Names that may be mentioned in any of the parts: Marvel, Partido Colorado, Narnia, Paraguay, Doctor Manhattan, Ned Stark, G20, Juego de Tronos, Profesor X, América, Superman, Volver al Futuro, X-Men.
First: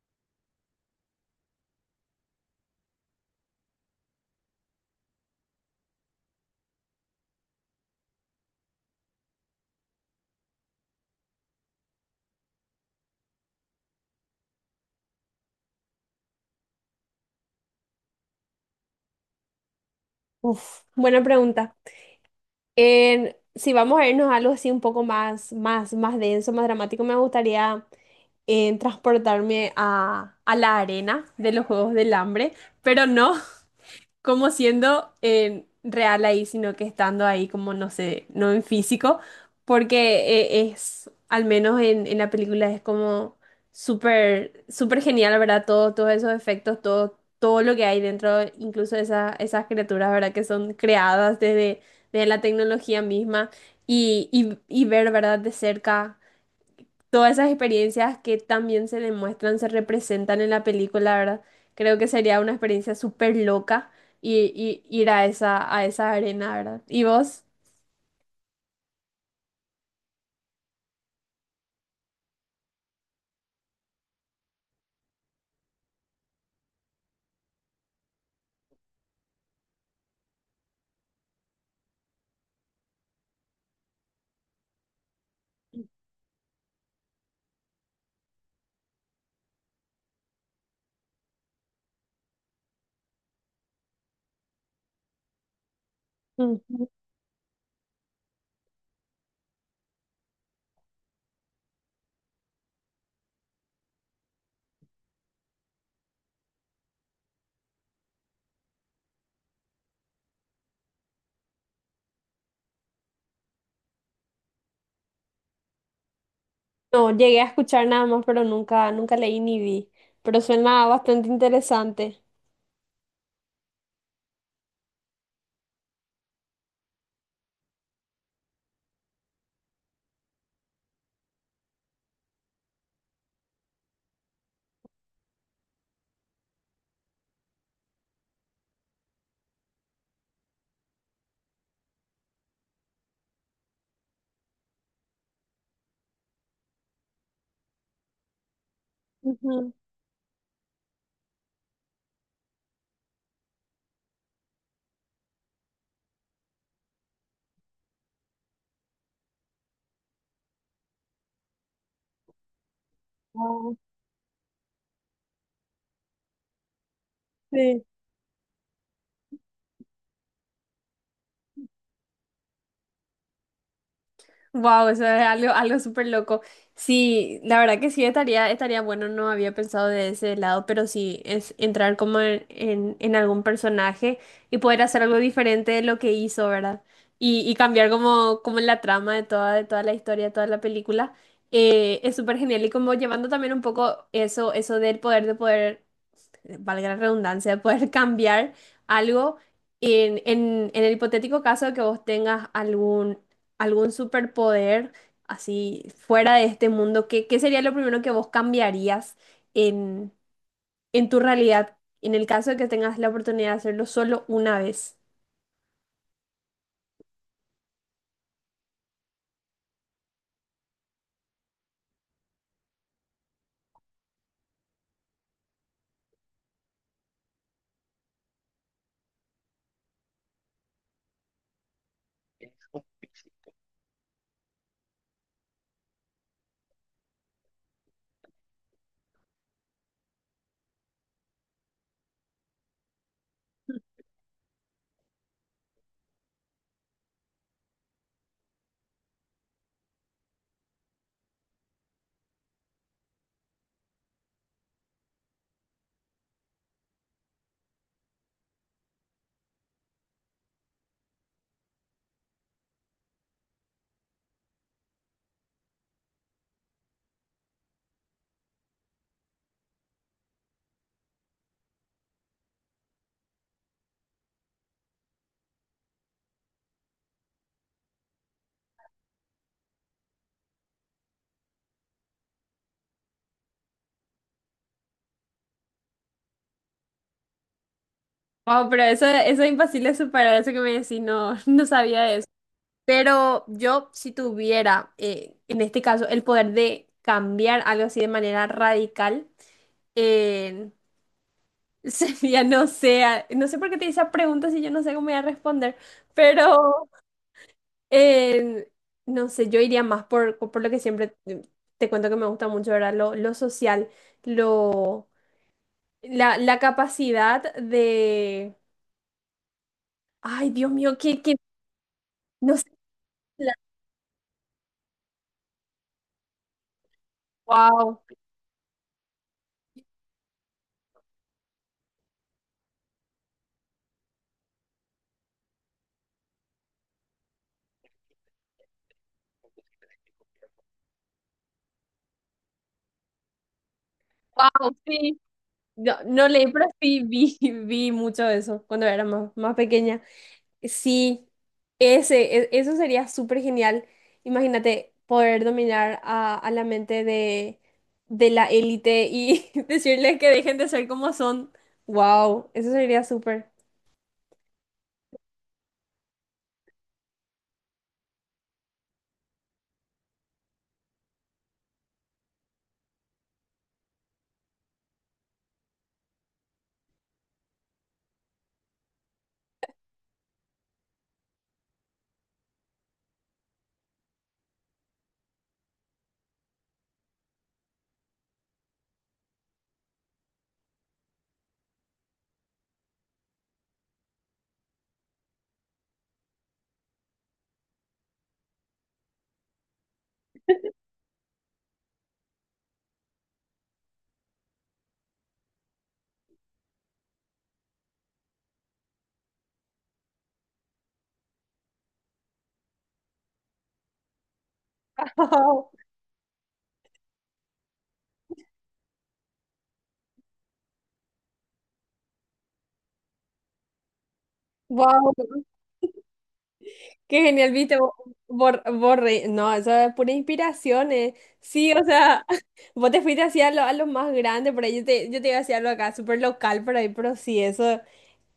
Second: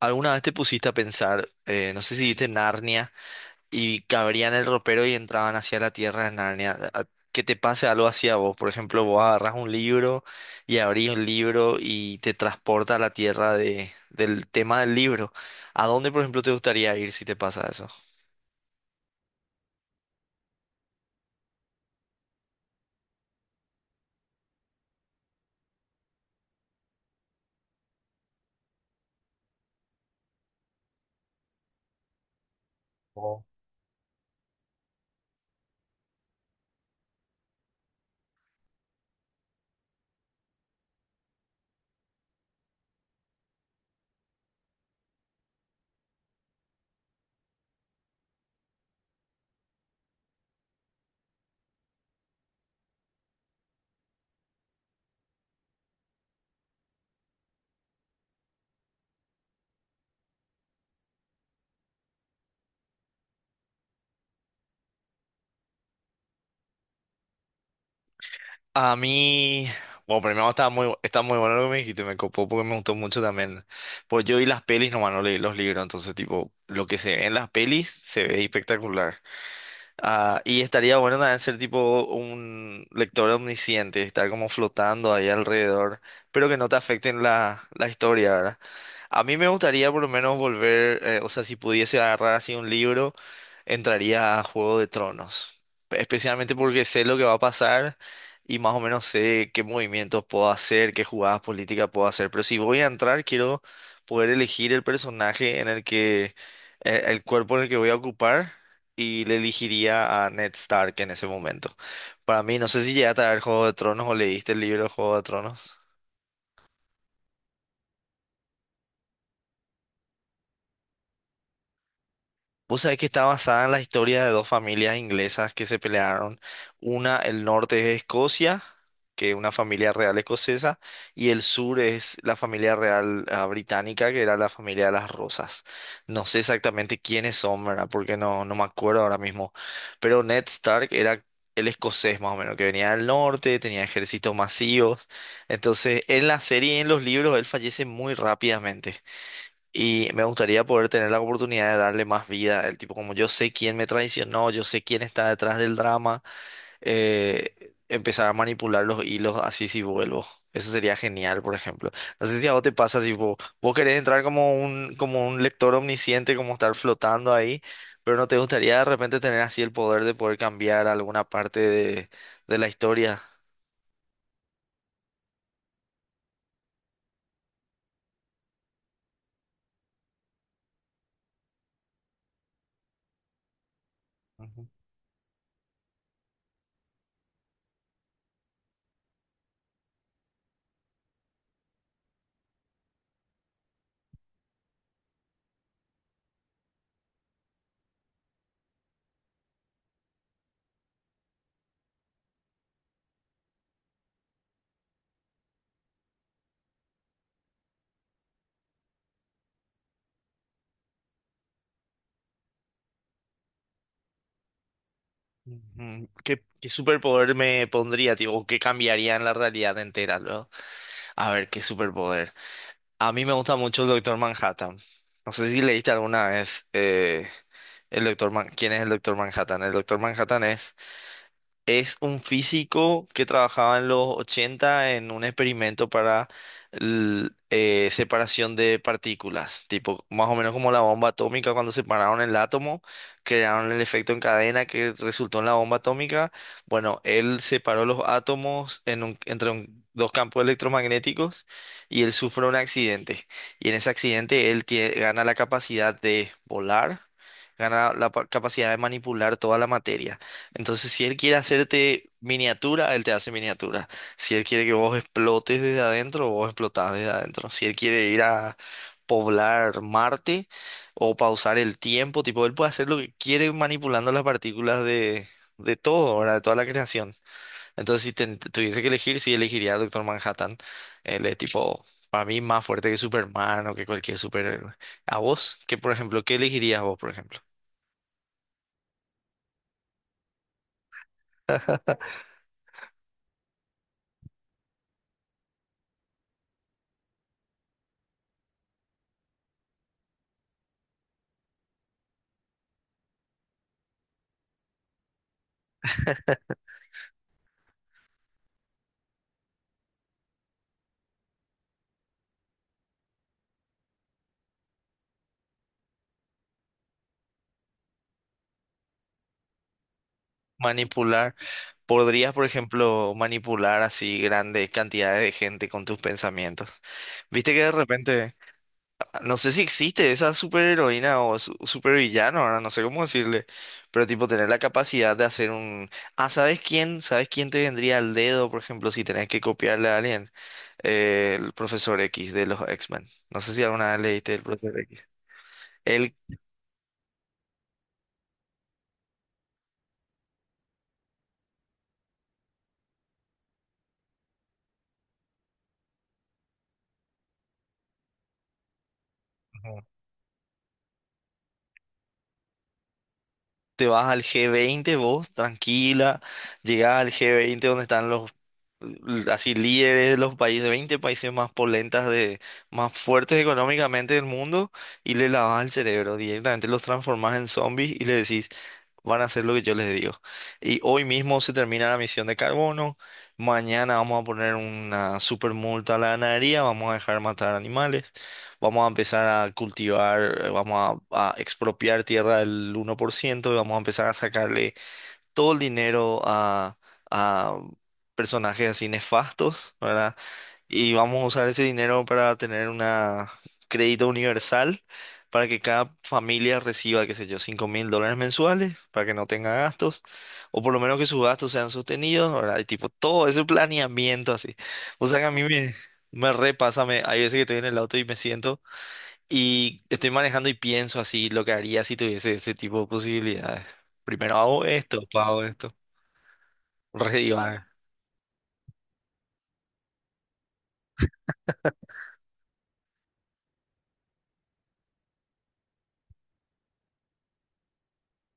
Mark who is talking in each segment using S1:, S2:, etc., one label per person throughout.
S1: ¿Alguna vez te pusiste a pensar, no sé si viste Narnia y cabrían el ropero y entraban hacia la tierra de Narnia? Que te pase algo así a vos, por ejemplo, vos agarras un libro y abrís un libro y te transporta a la tierra de, del tema del libro. ¿A dónde, por ejemplo, te gustaría ir si te pasa eso?
S2: Uf, buena pregunta. Si vamos a irnos a algo así un poco más, más denso, más dramático, me gustaría transportarme a la arena de los Juegos del Hambre, pero no,
S1: Oh.
S2: como siendo real ahí, sino que estando ahí como, no sé, no en físico, porque es, al menos en la película, es como súper genial, ¿verdad? Todo, todos esos efectos, todo, todo lo que hay dentro, incluso esas criaturas, ¿verdad? Que son creadas desde la tecnología misma y ver, ¿verdad? De cerca todas esas experiencias que también se demuestran, se representan en la película, ¿verdad? Creo que sería una experiencia súper loca y ir a esa arena, ¿verdad? ¿Y vos?
S1: A mí, bueno, primero está muy bueno lo que me dijiste, me copó porque me gustó mucho también. Pues yo vi las pelis, nomás no leí los libros, entonces tipo, lo que se ve en las pelis se ve espectacular. Ah, y estaría bueno también ser tipo un lector omnisciente, estar como flotando ahí alrededor, pero que no te afecten la, la historia, ¿verdad? A mí me gustaría por lo menos volver, o sea, si pudiese agarrar así un libro, entraría a Juego de Tronos, especialmente porque
S2: Ujú.
S1: sé lo que va a pasar y más o menos sé qué movimientos puedo hacer, qué jugadas políticas puedo hacer, pero si voy a entrar, quiero poder elegir el personaje en el que, el cuerpo en el que voy a ocupar y le elegiría a Ned Stark en ese momento. Para mí, no sé si llegaste a ver Juego de Tronos o leíste el libro de Juego de Tronos.
S2: No, llegué a escuchar nada más, pero nunca, nunca leí ni vi. Pero suena bastante interesante.
S1: Vos sabés que está basada en la historia de dos familias inglesas que se pelearon. Una, el norte es Escocia, que es una familia real escocesa, y el sur es la familia real ah, británica, que era la familia de las Rosas. No sé exactamente quiénes son, ¿verdad? Porque no, no me acuerdo ahora mismo. Pero Ned Stark era el escocés más o menos, que venía del norte, tenía ejércitos masivos. Entonces, en la serie y en los libros, él fallece muy rápidamente.
S2: Ujú.
S1: Y me gustaría poder tener la oportunidad de darle más vida. El tipo, como yo sé quién me traicionó, yo sé quién está detrás del drama, empezar a manipular los hilos así si vuelvo. Eso sería genial, por ejemplo. No sé si a vos te pasa, si vos, vos
S2: Ah,
S1: querés entrar como un lector omnisciente, como estar flotando ahí,
S2: sí.
S1: pero no te gustaría de repente tener así el poder de poder cambiar alguna parte de la historia.
S2: Wow, eso es algo, algo súper loco. Sí, la verdad que sí estaría, estaría bueno, no había pensado de ese lado, pero sí es entrar como en algún personaje y
S1: Ujú,
S2: poder hacer algo diferente de lo que hizo, ¿verdad? Y cambiar como, como la trama de toda la historia, de toda la película. Es súper genial y como llevando también un poco eso, eso del poder de poder valga la redundancia, poder cambiar algo en, en el hipotético caso de que vos tengas algún, algún superpoder así fuera de este mundo, ¿qué, qué sería lo primero que vos cambiarías en, en tu realidad en el caso de que tengas la oportunidad de hacerlo solo una vez?
S1: ujú. ¿Qué superpoder me pondría, tipo, qué cambiaría en la realidad entera? A ver, qué superpoder. A mí me gusta mucho el Doctor Manhattan. No sé si leíste alguna vez el ¿Quién es el Doctor Manhattan? El Doctor Manhattan es un físico que trabajaba en los 80 en un experimento para separación de partículas, tipo más o menos como la bomba atómica cuando separaron el átomo, crearon el efecto en cadena que resultó en la bomba atómica. Bueno, él separó los átomos en dos campos electromagnéticos y él sufre un accidente. Y en ese accidente él gana la capacidad de volar, gana la capacidad de manipular toda la materia. Entonces, si él quiere hacerte miniatura, él te hace miniatura. Si él quiere que vos explotes desde adentro, vos explotás desde adentro. Si él quiere ir a poblar Marte o pausar el tiempo, tipo, él puede hacer lo que quiere manipulando las partículas de todo, ¿verdad? De toda la creación. Entonces, si tuviese que elegir, sí elegiría a Doctor Manhattan. Él es tipo, para mí, más fuerte que Superman o que cualquier superhéroe. ¿A vos? ¿Qué, por ejemplo, qué elegirías vos, por ejemplo?
S2: Wow, pero eso es imposible de superar, eso que me decís, no, no sabía de eso. Pero yo, si tuviera, en este caso, el poder de cambiar algo así de manera radical, ya no sé, no sé por qué te hice esa pregunta si yo no sé cómo voy a responder, pero eh, no sé, yo iría más por lo que siempre te te cuento que me gusta mucho, ¿verdad? Lo social, lo, la capacidad de... Ay, Dios mío,
S1: Manipular.
S2: que,
S1: Podrías, por
S2: no sé,
S1: ejemplo, manipular así grandes cantidades de gente con tus pensamientos. Viste que de
S2: wow,
S1: repente, no sé si existe esa superheroína o supervillano, ahora no sé cómo decirle, pero tipo tener la capacidad de hacer un... Ah, ¿sabes quién? ¿Sabes quién te vendría al dedo, por ejemplo, si tenés que copiarle a alguien? El profesor X de los X-Men. No sé si alguna vez leíste el
S2: wow,
S1: profesor X.
S2: sí, no,
S1: Él...
S2: no leí, pero sí vi, vi mucho eso cuando era más, más pequeña. Sí, ese, eso sería súper genial. Imagínate poder dominar a la mente de la élite y decirles que dejen de ser como son. Wow, eso sería súper.
S1: te vas al G20 vos, tranquila, llegás al G20 donde están los así líderes de los países, 20 países más polentas de, más fuertes económicamente del mundo, y le lavas el cerebro, directamente los transformas en zombies y le decís, van a hacer lo que yo les digo. Y hoy mismo se termina la misión de carbono, mañana vamos a poner una super multa a la ganadería, vamos a dejar matar animales, vamos a empezar a cultivar, vamos a expropiar tierra del 1% y vamos a empezar a sacarle todo el dinero a personajes así nefastos, ¿verdad? Y vamos a usar ese dinero para tener una crédito universal para que cada familia reciba, qué sé yo, $5.000 mensuales para que no tenga gastos, o por lo menos que sus gastos sean sostenidos, ¿verdad? Y tipo, todo ese planeamiento así. O sea que a mí me... Me repasa, me, hay veces que estoy en el auto y me siento y estoy manejando y pienso así lo que haría si tuviese ese tipo de posibilidades. Primero hago esto,
S2: Wow,
S1: después hago
S2: wow,
S1: esto. Re
S2: qué genial,
S1: divaga.
S2: viste, borre. No, eso es pura inspiración, eh. Sí, o sea, vos te fuiste hacia lo, a lo más grande, por ahí yo te iba hacia lo acá, súper local por ahí, pero sí, eso.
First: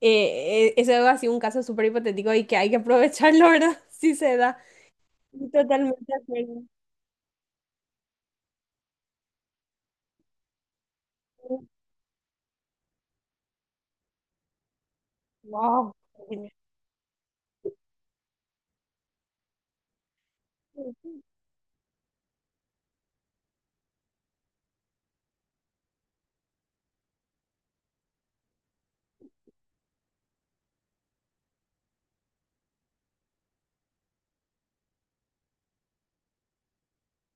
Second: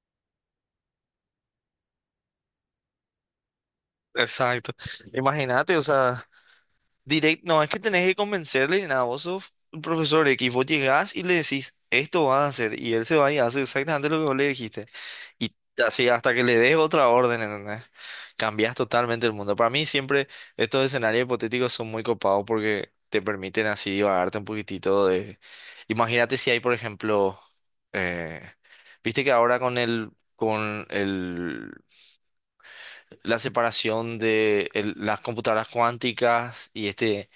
S2: Eso ha sido un caso súper hipotético y que hay que aprovecharlo, ¿verdad? Si se da.
S1: Exacto. Imagínate, o
S2: Totalmente de
S1: sea,
S2: acuerdo.
S1: directo, no, es que tenés que convencerle, nada, vos sos un profesor X, vos llegás y le decís, esto vas a hacer, y él se va y hace exactamente lo que vos le dijiste. Y
S2: Wow.
S1: así hasta que le des otra orden, ¿entendés? Cambias totalmente el mundo. Para mí siempre estos escenarios hipotéticos son muy copados porque te permiten así divagarte un poquitito de... Imagínate si hay, por ejemplo, eh, viste que ahora con el la separación de las computadoras cuánticas y este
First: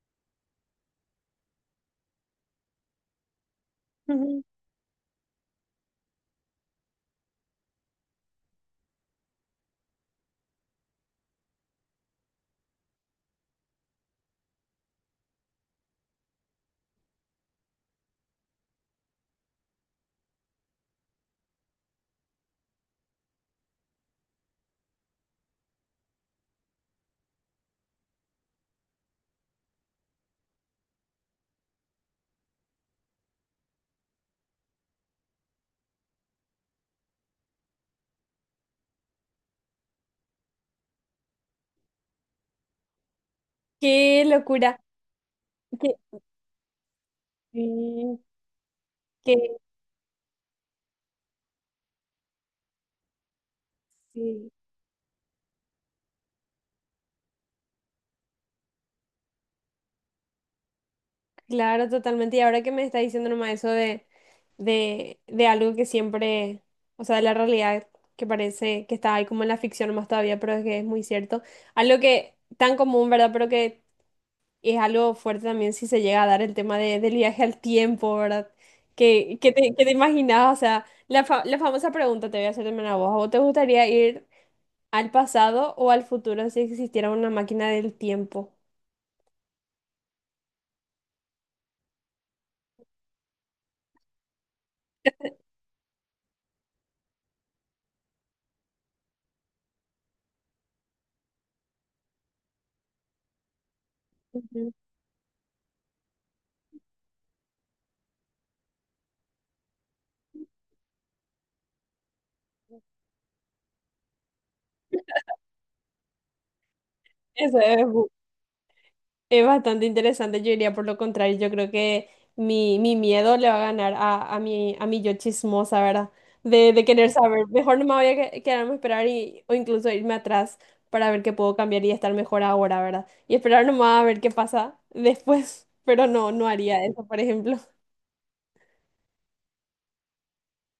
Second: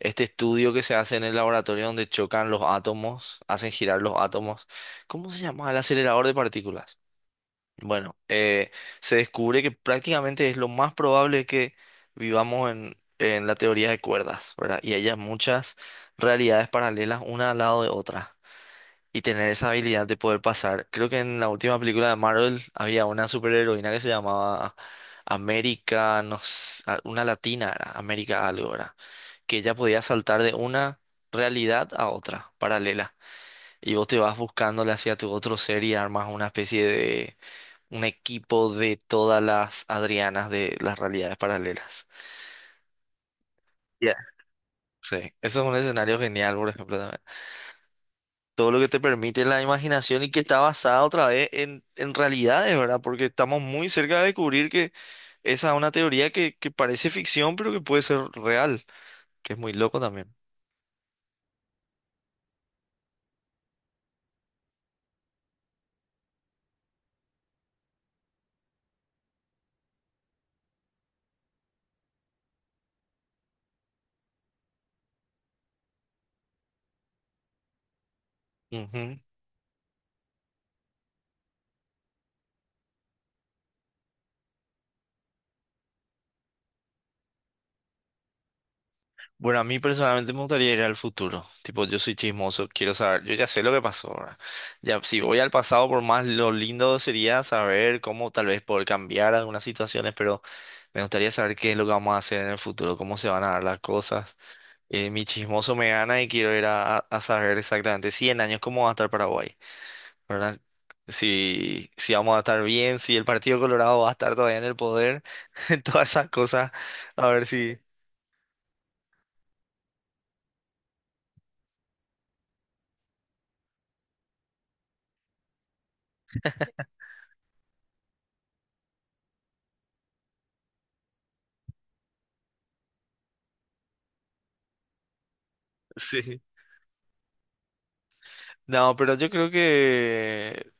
S1: este estudio que se hace en el laboratorio donde chocan los átomos, hacen girar los
S2: Ujú.
S1: átomos. ¿Cómo se llama? El acelerador de partículas. Bueno, se descubre que prácticamente es lo más probable que vivamos en la teoría de cuerdas, ¿verdad? Y haya muchas realidades paralelas una al lado de otra. Y tener esa habilidad de poder pasar. Creo que en la última película de Marvel había una superheroína que se llamaba América, no sé, una latina era, América algo era, que ella podía saltar de una realidad a otra, paralela. Y vos te vas buscándole hacia tu otro ser y armas una especie de un equipo de todas las Adrianas de las realidades paralelas. Ya.
S2: Qué locura.
S1: Sí, eso es un
S2: Que,
S1: escenario genial, por ejemplo, también.
S2: sí,
S1: Todo lo que te permite
S2: que-
S1: la imaginación y que está basada otra vez en realidades, ¿verdad? Porque estamos muy cerca de
S2: sí,
S1: descubrir que esa es una teoría que parece ficción, pero que puede ser real, que es muy loco también.
S2: claro, totalmente. Y ahora que me está diciendo nomás eso de, de algo que siempre, o sea, de la realidad que parece que está ahí como en la ficción nomás todavía, pero es que es muy cierto. Algo que tan común, ¿verdad? Pero que es algo fuerte también si se llega a dar el tema del viaje al tiempo, ¿verdad?
S1: Ujú.
S2: ¿Qué, qué te imaginabas? O sea, la, la famosa pregunta te voy a hacer también a vos. ¿A vos te gustaría ir al pasado o al futuro si existiera una máquina del tiempo?
S1: Bueno, a mí personalmente me gustaría ir al futuro. Tipo, yo soy chismoso, quiero saber. Yo ya sé lo que pasó, ¿verdad? Ya, si voy al pasado, por más lo lindo sería saber cómo tal vez poder cambiar algunas situaciones, pero me gustaría saber qué es lo que vamos a hacer en el futuro, cómo se van a dar las cosas.
S2: Ujú.
S1: Mi chismoso me gana y quiero ir a, a saber exactamente 100 años cómo va a estar Paraguay, ¿verdad? Si, si vamos a estar bien, si el Partido Colorado va a estar todavía en el poder, todas esas cosas, a ver
S2: Eso
S1: si...
S2: es bastante interesante, yo diría por lo contrario, yo creo que mi miedo le va a ganar a mi yo chismosa, ¿verdad? De querer saber, mejor no me voy a quedarme a esperar y, o incluso irme atrás para ver qué puedo cambiar y estar mejor ahora, ¿verdad? Y esperar nomás a ver qué pasa después, pero no,
S1: Sí.
S2: no haría eso, por ejemplo.
S1: No, pero yo creo que,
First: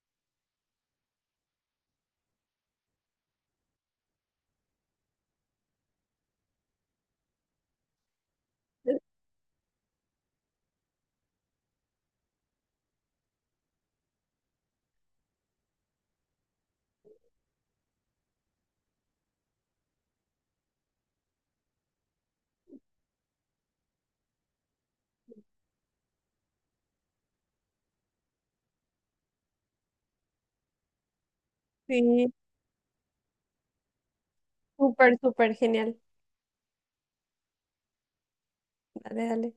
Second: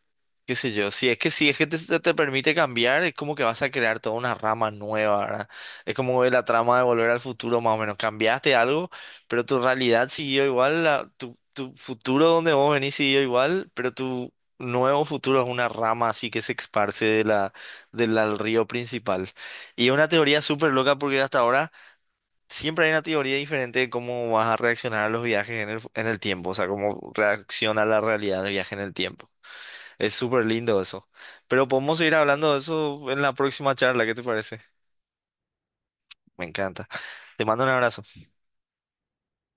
S1: qué sé yo, si es que si es que te permite cambiar, es como que vas a crear toda una rama nueva, ¿verdad? Es como la trama de Volver al Futuro, más o menos. Cambiaste algo, pero tu realidad siguió igual, la- tu futuro donde vos venís siguió igual, pero tu nuevo futuro es una rama así que se esparce de la, del al río principal. Y es una teoría súper loca porque hasta ahora... Siempre hay una teoría diferente de cómo vas a reaccionar a los viajes en el, en el tiempo, o sea, cómo reacciona la realidad del viaje en el tiempo. Es súper lindo eso. Pero podemos seguir
S2: Sí,
S1: hablando de eso en la próxima charla, ¿qué te parece?
S2: súper, súper genial.
S1: Me encanta. Te mando un abrazo.
S2: Dale, dale.